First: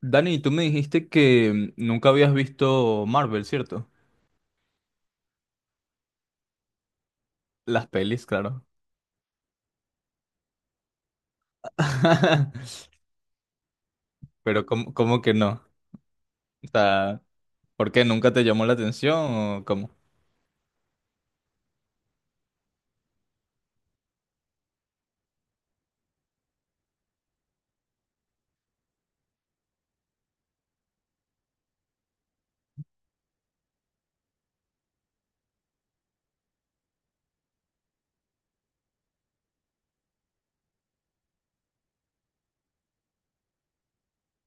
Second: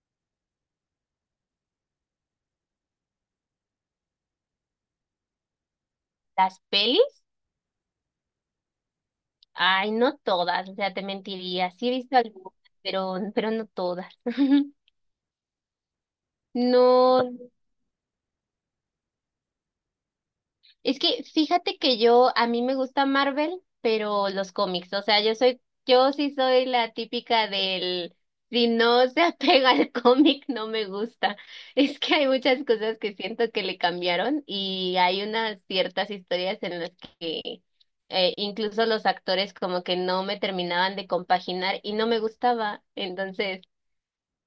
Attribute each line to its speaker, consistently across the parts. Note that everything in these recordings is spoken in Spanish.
Speaker 1: Dani, tú me dijiste que nunca habías visto Marvel, ¿cierto?
Speaker 2: Las pelis,
Speaker 1: Las pelis, claro.
Speaker 2: ay, no todas, o sea, te mentiría. Sí he visto algunas, pero no todas.
Speaker 1: Pero ¿cómo, cómo que no? O sea,
Speaker 2: No,
Speaker 1: ¿por qué nunca te llamó la atención o cómo?
Speaker 2: es que fíjate que yo, a mí me gusta Marvel, pero los cómics, o sea, yo sí soy la típica del, si no se apega al cómic, no me gusta. Es que hay muchas cosas que siento que le cambiaron y hay unas ciertas historias en las que incluso los actores como que no me terminaban de compaginar y no me gustaba. Entonces,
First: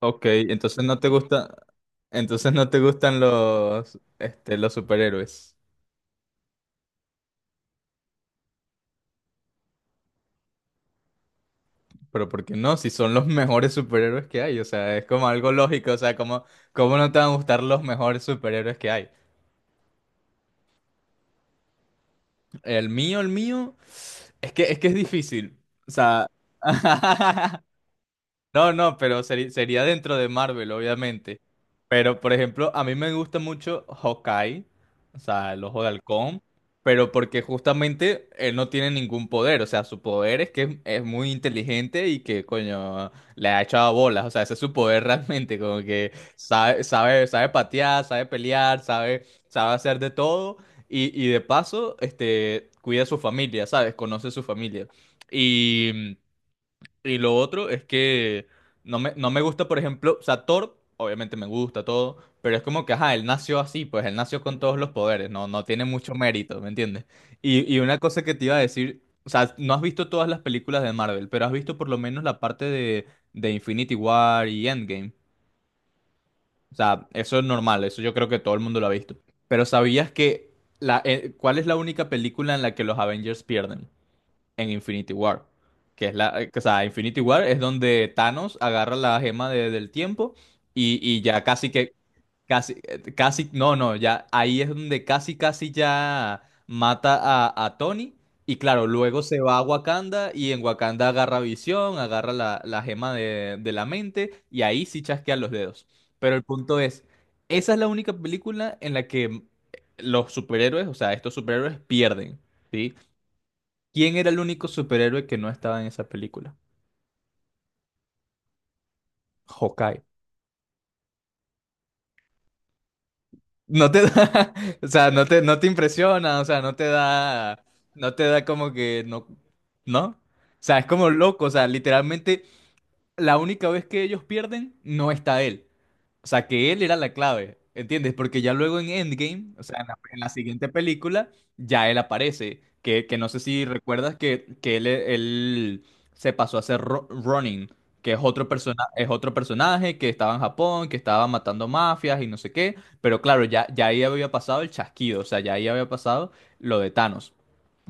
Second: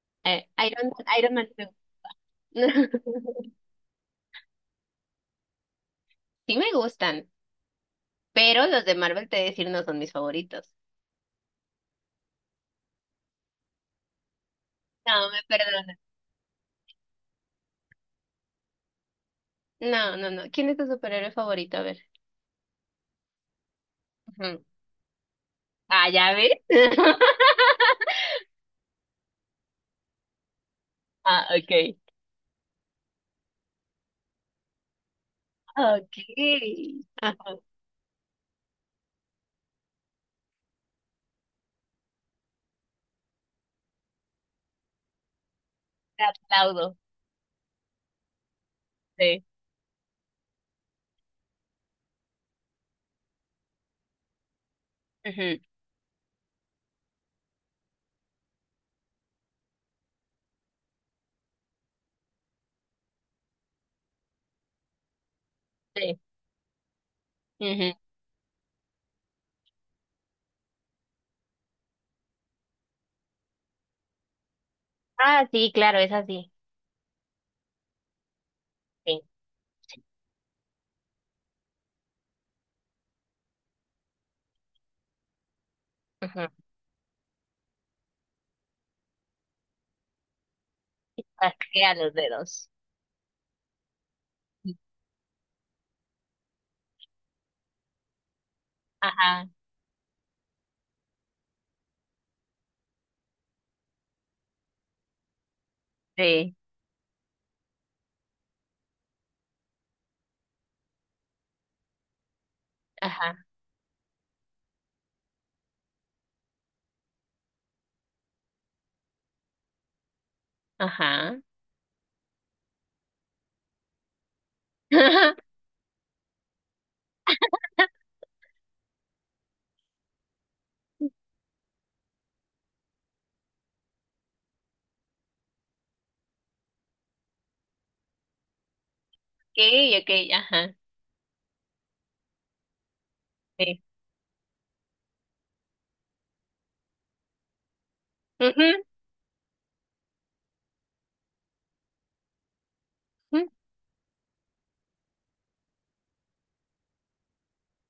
Speaker 1: Ok,
Speaker 2: eh,
Speaker 1: entonces
Speaker 2: Iron,
Speaker 1: no te
Speaker 2: Iron Man,
Speaker 1: gusta, entonces no te gustan los, este, los superhéroes.
Speaker 2: sí me gustan, pero los de Marvel, te voy a decir, no son mis favoritos.
Speaker 1: Pero ¿por qué no? Si son los mejores superhéroes que hay, o sea, es como
Speaker 2: No, me
Speaker 1: algo lógico, o
Speaker 2: perdona.
Speaker 1: sea, ¿cómo, cómo no te van a gustar los mejores superhéroes que hay?
Speaker 2: No, no, no. ¿Quién es tu superhéroe favorito? A ver.
Speaker 1: El mío, es que
Speaker 2: Ujú.
Speaker 1: es difícil. O
Speaker 2: Ah,
Speaker 1: sea,
Speaker 2: ¿ya ves?
Speaker 1: No, no, pero sería dentro de Marvel, obviamente.
Speaker 2: Ah, ok.
Speaker 1: Pero, por ejemplo, a mí me gusta mucho Hawkeye, o sea, el ojo de halcón,
Speaker 2: Okay.
Speaker 1: pero porque
Speaker 2: Ajá.
Speaker 1: justamente él no tiene ningún poder, o sea, su poder es que es muy inteligente y que, coño, le ha echado bolas, o sea, ese es su poder realmente, como que
Speaker 2: Te
Speaker 1: sabe,
Speaker 2: aplaudo.
Speaker 1: sabe, sabe patear, sabe pelear, sabe,
Speaker 2: Sí.
Speaker 1: sabe hacer de todo y de paso, este, cuida a su familia, ¿sabes? Conoce a su familia.
Speaker 2: Ujú.
Speaker 1: Y lo otro es que no me gusta, por ejemplo, o sea, Thor, obviamente me gusta todo, pero es como que, ajá, él nació así, pues él nació con todos los poderes, no, no tiene mucho
Speaker 2: Sí.
Speaker 1: mérito, ¿me entiendes? Y
Speaker 2: Ujú.
Speaker 1: una cosa que te iba a decir, o sea, no has visto todas las películas de Marvel, pero has visto por lo menos la parte de Infinity War y Endgame.
Speaker 2: Ah, sí, claro, es así.
Speaker 1: O sea, eso es normal, eso yo creo que todo el mundo lo ha visto.
Speaker 2: Sí.
Speaker 1: Pero ¿sabías que cuál es la única película en la que los Avengers pierden? En Infinity War. Que es la,
Speaker 2: Ujú.
Speaker 1: o sea, Infinity War es donde Thanos agarra la gema del tiempo y ya casi que,
Speaker 2: Chasquea los dedos.
Speaker 1: casi, casi, no, no, ya ahí es donde casi, casi ya mata a Tony. Y claro, luego se
Speaker 2: Ajá.
Speaker 1: va a Wakanda y en Wakanda agarra visión, agarra la, la gema de la mente y ahí sí chasquean los dedos. Pero el
Speaker 2: Sí.
Speaker 1: punto es, esa es la única película en la que los superhéroes, o sea, estos superhéroes pierden. ¿Sí?
Speaker 2: Ajá.
Speaker 1: ¿Quién era el único superhéroe que no estaba en esa película? Hawkeye.
Speaker 2: Ajá.
Speaker 1: No te da, o sea, no te, no te impresiona, o sea, no te da, no te da como que no, ¿no? O sea, es como loco, o sea, literalmente la única vez que ellos pierden no está él. O sea, que él era la clave, ¿entiendes? Porque ya luego en Endgame, o sea,
Speaker 2: Okay,
Speaker 1: en la
Speaker 2: okay,
Speaker 1: siguiente
Speaker 2: ajá.
Speaker 1: película, ya él aparece. Que no sé si
Speaker 2: Sí.
Speaker 1: recuerdas que él se pasó a ser Ronin, que es otro, persona,
Speaker 2: Ujú,
Speaker 1: es otro personaje que estaba en Japón, que estaba matando mafias y no sé qué. Pero claro,
Speaker 2: ujú,
Speaker 1: ya, ya ahí había pasado el chasquido, o sea, ya ahí había pasado lo de Thanos.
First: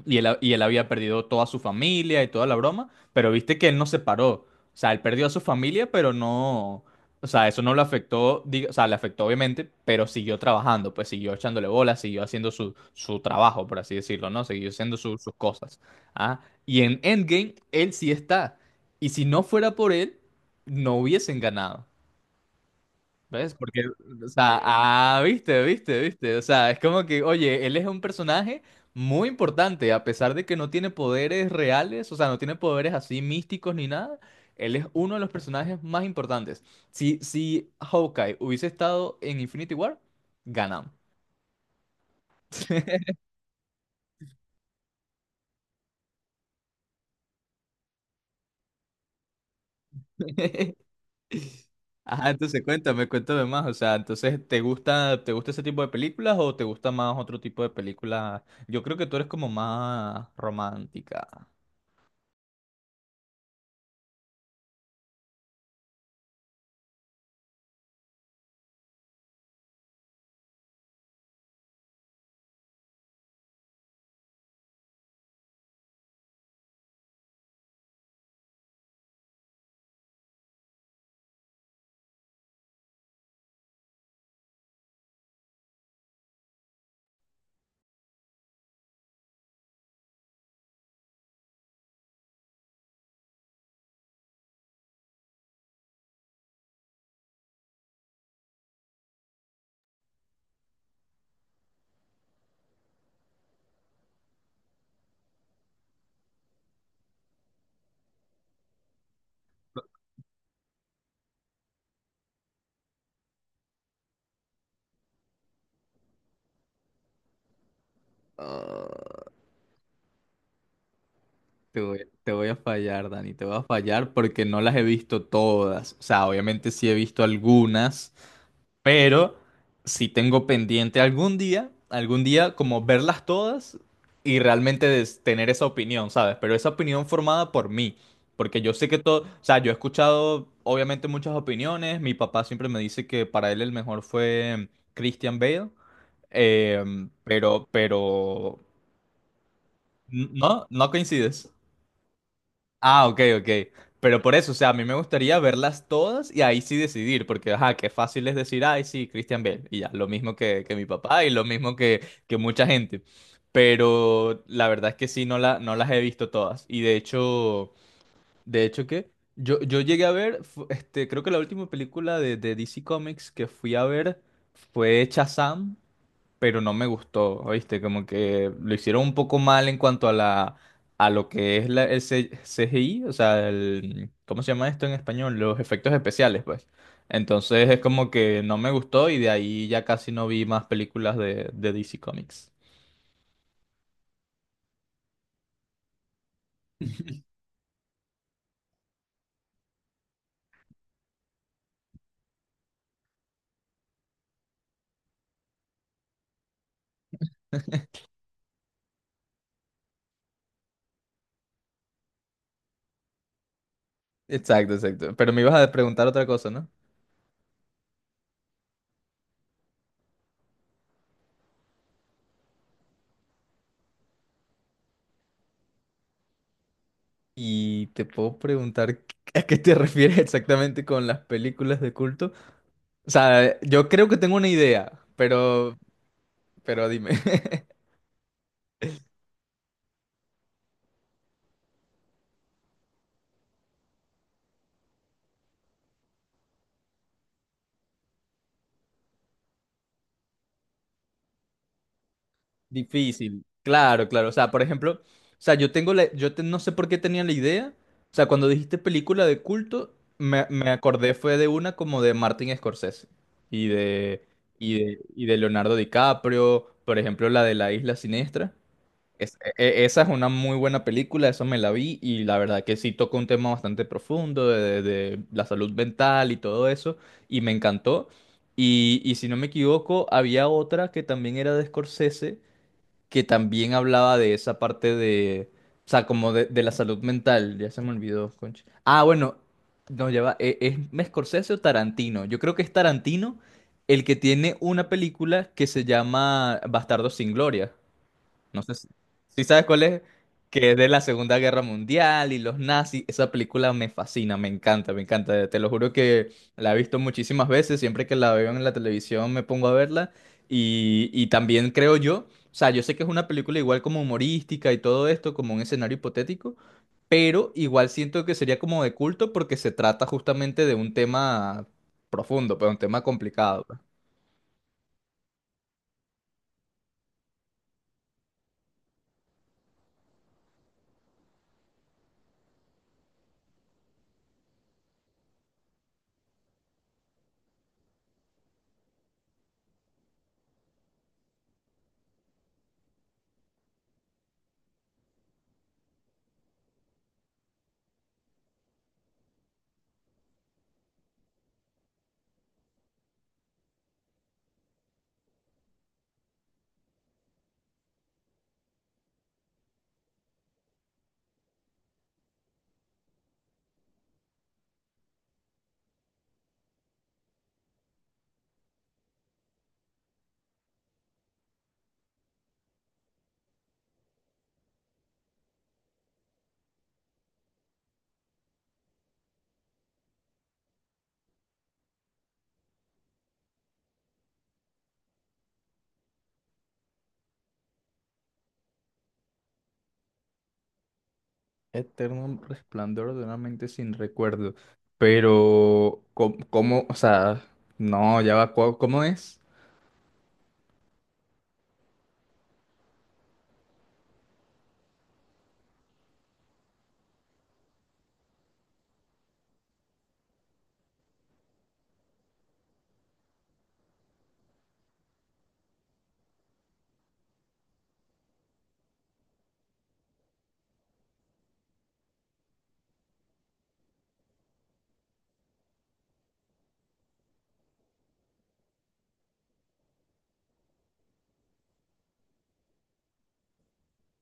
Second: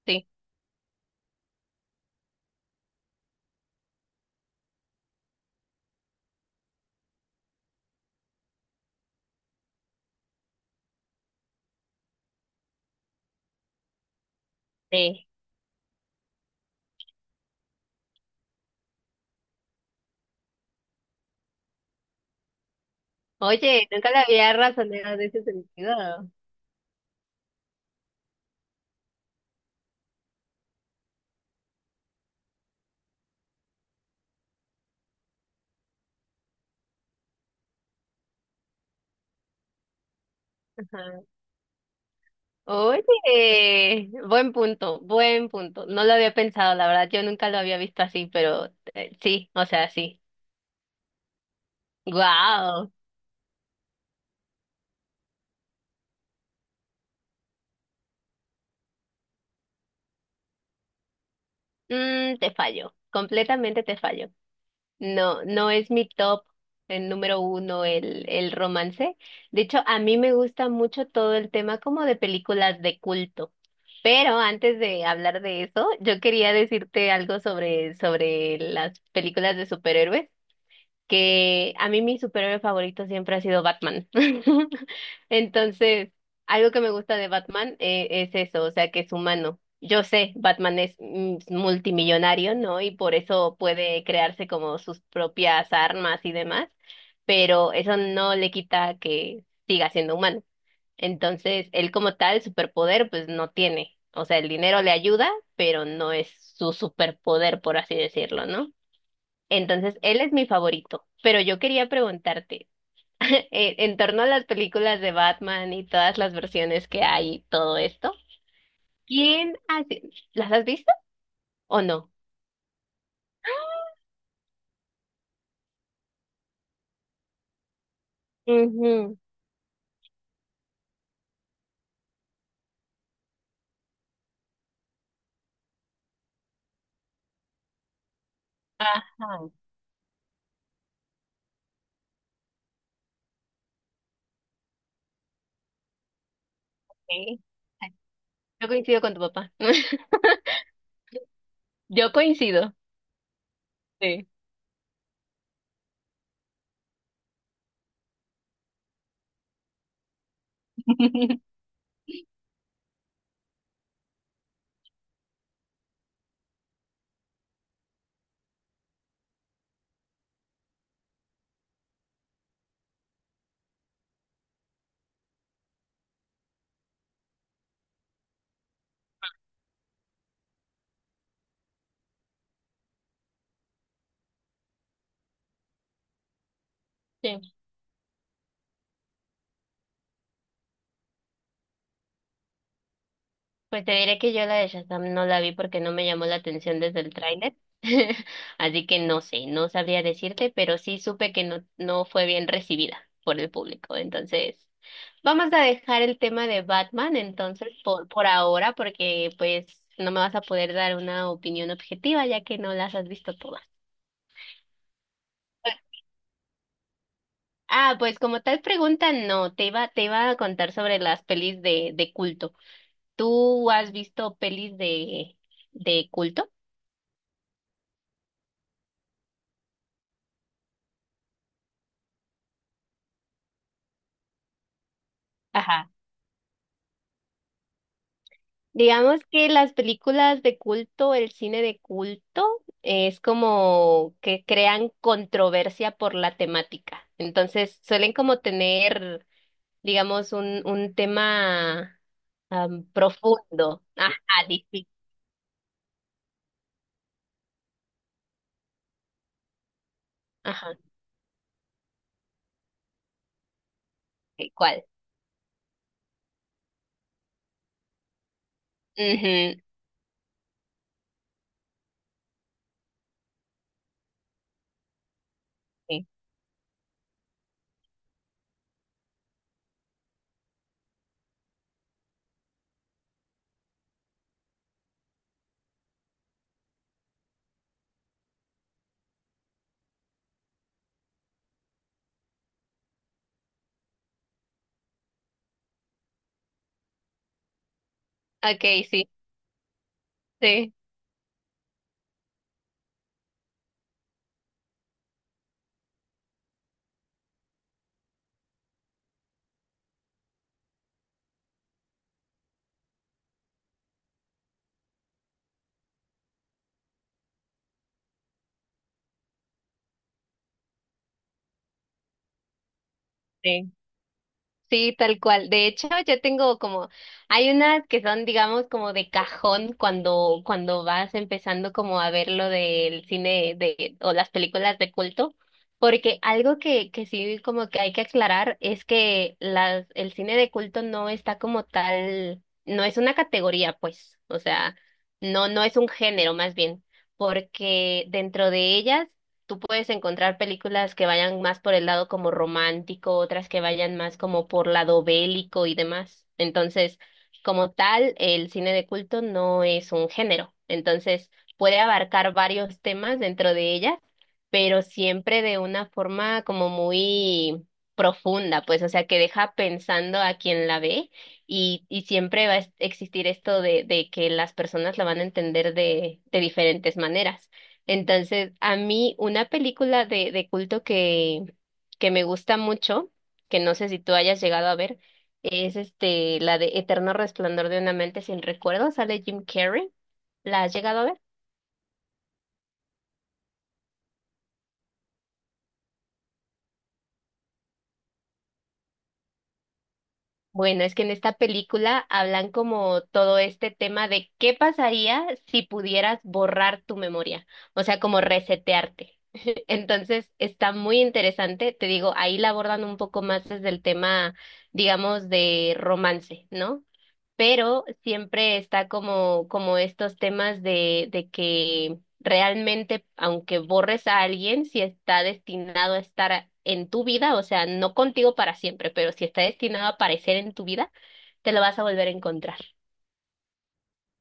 Speaker 1: Y
Speaker 2: sí.
Speaker 1: él, y él había perdido toda su familia y toda la broma, pero viste que él no se paró. O sea, él perdió a su familia, pero no. O sea, eso no lo afectó, o sea, le afectó obviamente, pero siguió trabajando, pues siguió echándole bolas, siguió haciendo su, su trabajo, por así decirlo, ¿no? Siguió haciendo
Speaker 2: Sí.
Speaker 1: sus cosas. ¿Ah? Y en Endgame, él sí está. Y si no fuera por él, no hubiesen ganado. ¿Ves? Porque,
Speaker 2: Oye, nunca la
Speaker 1: o
Speaker 2: había
Speaker 1: sea,
Speaker 2: razonado
Speaker 1: ah,
Speaker 2: de ese
Speaker 1: viste,
Speaker 2: sentido.
Speaker 1: viste, viste. O sea, es como que, oye, él es un personaje muy importante, a pesar de que no tiene poderes reales, o sea, no tiene poderes así místicos ni nada. Él es uno de los personajes más importantes. Si, si Hawkeye hubiese estado en Infinity War, ganamos.
Speaker 2: Ajá. Oye, buen punto, buen punto. No lo había pensado, la verdad, yo nunca lo había visto así, pero sí, o sea, sí.
Speaker 1: Ajá, entonces
Speaker 2: Wow.
Speaker 1: cuéntame, cuéntame más. O sea, entonces, te gusta ese tipo de películas o te gusta más otro tipo de películas? Yo creo que tú eres como más romántica.
Speaker 2: Mm, te fallo, completamente te fallo. No, no es mi top, el número uno, el romance. De hecho, a mí me gusta mucho todo el tema como de películas de culto. Pero antes de hablar de eso, yo quería decirte algo sobre, sobre las películas de superhéroes, que a mí mi superhéroe favorito siempre ha sido Batman. Entonces, algo que me gusta de Batman es eso, o sea, que es humano. Yo sé, Batman es mm, multimillonario, ¿no? Y por eso puede crearse como sus propias armas y demás, pero eso no le quita que siga siendo humano. Entonces, él como tal, superpoder, pues no tiene. O sea, el dinero le ayuda, pero no es su superpoder, por así decirlo, ¿no? Entonces, él es mi favorito. Pero yo quería preguntarte, en torno a las películas de Batman y todas las versiones que hay, y todo esto,
Speaker 1: Ah,
Speaker 2: ¿quién hace? ¿Las has visto o no?
Speaker 1: te voy a fallar, Dani, te voy a fallar porque no las he visto todas. O sea, obviamente sí he visto algunas,
Speaker 2: Ujú.
Speaker 1: pero sí tengo pendiente algún día como verlas todas y realmente tener esa opinión, ¿sabes? Pero esa opinión formada por mí, porque yo sé que todo, o
Speaker 2: Ajá,
Speaker 1: sea, yo he escuchado obviamente muchas opiniones, mi papá siempre me dice que para él el mejor fue Christian Bale,
Speaker 2: ok.
Speaker 1: pero,
Speaker 2: Yo coincido con tu papá.
Speaker 1: no, no coincides.
Speaker 2: Yo coincido.
Speaker 1: Ah, ok, ok. Pero
Speaker 2: Sí.
Speaker 1: por eso, o sea, a mí me gustaría verlas todas y ahí sí decidir, porque, ajá, qué fácil es decir, ay, sí, Christian Bale, y ya, lo mismo que mi papá y lo mismo que mucha gente. Pero la verdad es que sí, no, la, no las he visto todas. Y de hecho, ¿qué? Yo llegué a ver, este, creo que la última película de DC Comics que fui a ver fue Shazam, pero no me gustó, ¿viste? Como que lo hicieron un poco mal en cuanto a la a lo que es la, el CGI, o sea, el, ¿cómo se llama esto en español? Los efectos especiales, pues. Entonces es como que no me gustó y de ahí ya casi no vi más películas de DC Comics.
Speaker 2: Pues te diré que yo la de Shazam no la vi porque no me llamó la atención desde el tráiler. Así que no sé, no sabría decirte, pero sí supe que no, no fue bien recibida por el público. Entonces, vamos a dejar el tema de Batman entonces por ahora, porque pues no me vas a poder dar una opinión objetiva ya que no las has visto todas.
Speaker 1: Exacto, exacto. Pero me ibas a preguntar otra cosa, ¿no?
Speaker 2: Ah, pues como tal pregunta, no, te iba a contar sobre las pelis de culto. ¿Tú has visto pelis de culto?
Speaker 1: Y te puedo preguntar a qué te refieres exactamente con las películas de culto. O sea, yo creo que tengo una idea,
Speaker 2: Ajá.
Speaker 1: pero dime.
Speaker 2: Digamos que las películas de culto, el cine de culto, es como que crean controversia por la temática. Entonces, suelen como tener, digamos, un tema
Speaker 1: Difícil,
Speaker 2: profundo.
Speaker 1: claro,
Speaker 2: Ajá,
Speaker 1: claro. O sea, por ejemplo,
Speaker 2: difícil.
Speaker 1: o sea, yo tengo la, no sé por qué tenía la idea. O sea, cuando dijiste película de culto, me
Speaker 2: Ajá,
Speaker 1: acordé fue de una como de Martin Scorsese y de,
Speaker 2: ok,
Speaker 1: y
Speaker 2: ¿cuál?
Speaker 1: de, y de Leonardo DiCaprio, por ejemplo, la de La Isla Siniestra.
Speaker 2: Ujú,
Speaker 1: Esa es una muy buena película, eso me la vi y la verdad que sí toca un tema bastante profundo de, de la salud
Speaker 2: sí.
Speaker 1: mental y todo eso y me encantó. Y si no me equivoco, había otra que también era de Scorsese que también hablaba de esa parte de, o sea, como de la salud mental. Ya se me olvidó, concha. Ah, bueno, no, ya va. Es, Scorsese o Tarantino? Yo creo que es Tarantino el que tiene una película que se llama Bastardos sin Gloria. No
Speaker 2: Ok,
Speaker 1: sé si,
Speaker 2: sí,
Speaker 1: si sabes cuál es, que es
Speaker 2: sí,
Speaker 1: de la Segunda Guerra Mundial y los nazis. Esa película me fascina, me encanta, me encanta. Te lo juro que la he visto muchísimas veces. Siempre que la veo en la televisión me pongo a verla. Y también creo yo, o sea, yo sé que es una película igual como humorística y todo esto, como un escenario hipotético, pero igual siento que sería como de culto porque se trata justamente de un tema profundo, pero un tema complicado,
Speaker 2: sí.
Speaker 1: pues.
Speaker 2: Sí, tal cual. De hecho, yo tengo como, hay unas que son, digamos, como de cajón cuando, cuando vas empezando como a ver lo del cine de, o las películas de culto, porque algo que sí como que hay que aclarar es que las, el cine de culto no está como tal, no es una categoría, pues, o sea, no, no es un género más bien, porque dentro de ellas tú puedes encontrar películas que vayan más por el lado como romántico, otras que vayan más como por lado bélico y demás. Entonces, como tal, el cine de culto no es un género. Entonces, puede abarcar varios temas dentro de ella, pero siempre de una forma como muy profunda, pues, o sea, que deja pensando a quien la ve y siempre va a existir esto de que las personas la van a entender de diferentes maneras. Entonces, a mí una película de culto que me gusta mucho, que no sé si tú hayas llegado a ver, es este, la de Eterno Resplandor de una Mente sin Recuerdos, sale Jim Carrey. ¿La has llegado a ver?
Speaker 1: Eterno resplandor de una mente sin recuerdo. Pero, ¿cómo, o sea, no, ya va, ¿cómo, cómo es?
Speaker 2: Bueno, es que en esta película hablan como todo este tema de qué pasaría si pudieras borrar tu memoria, o sea, como resetearte. Entonces, está muy interesante, te digo, ahí la abordan un poco más desde el tema, digamos, de romance, ¿no? Pero siempre está como, como estos temas de que realmente, aunque borres a alguien, si está destinado a estar en tu vida, o sea, no contigo para siempre, pero si está destinado a aparecer en tu vida, te lo vas a volver a encontrar.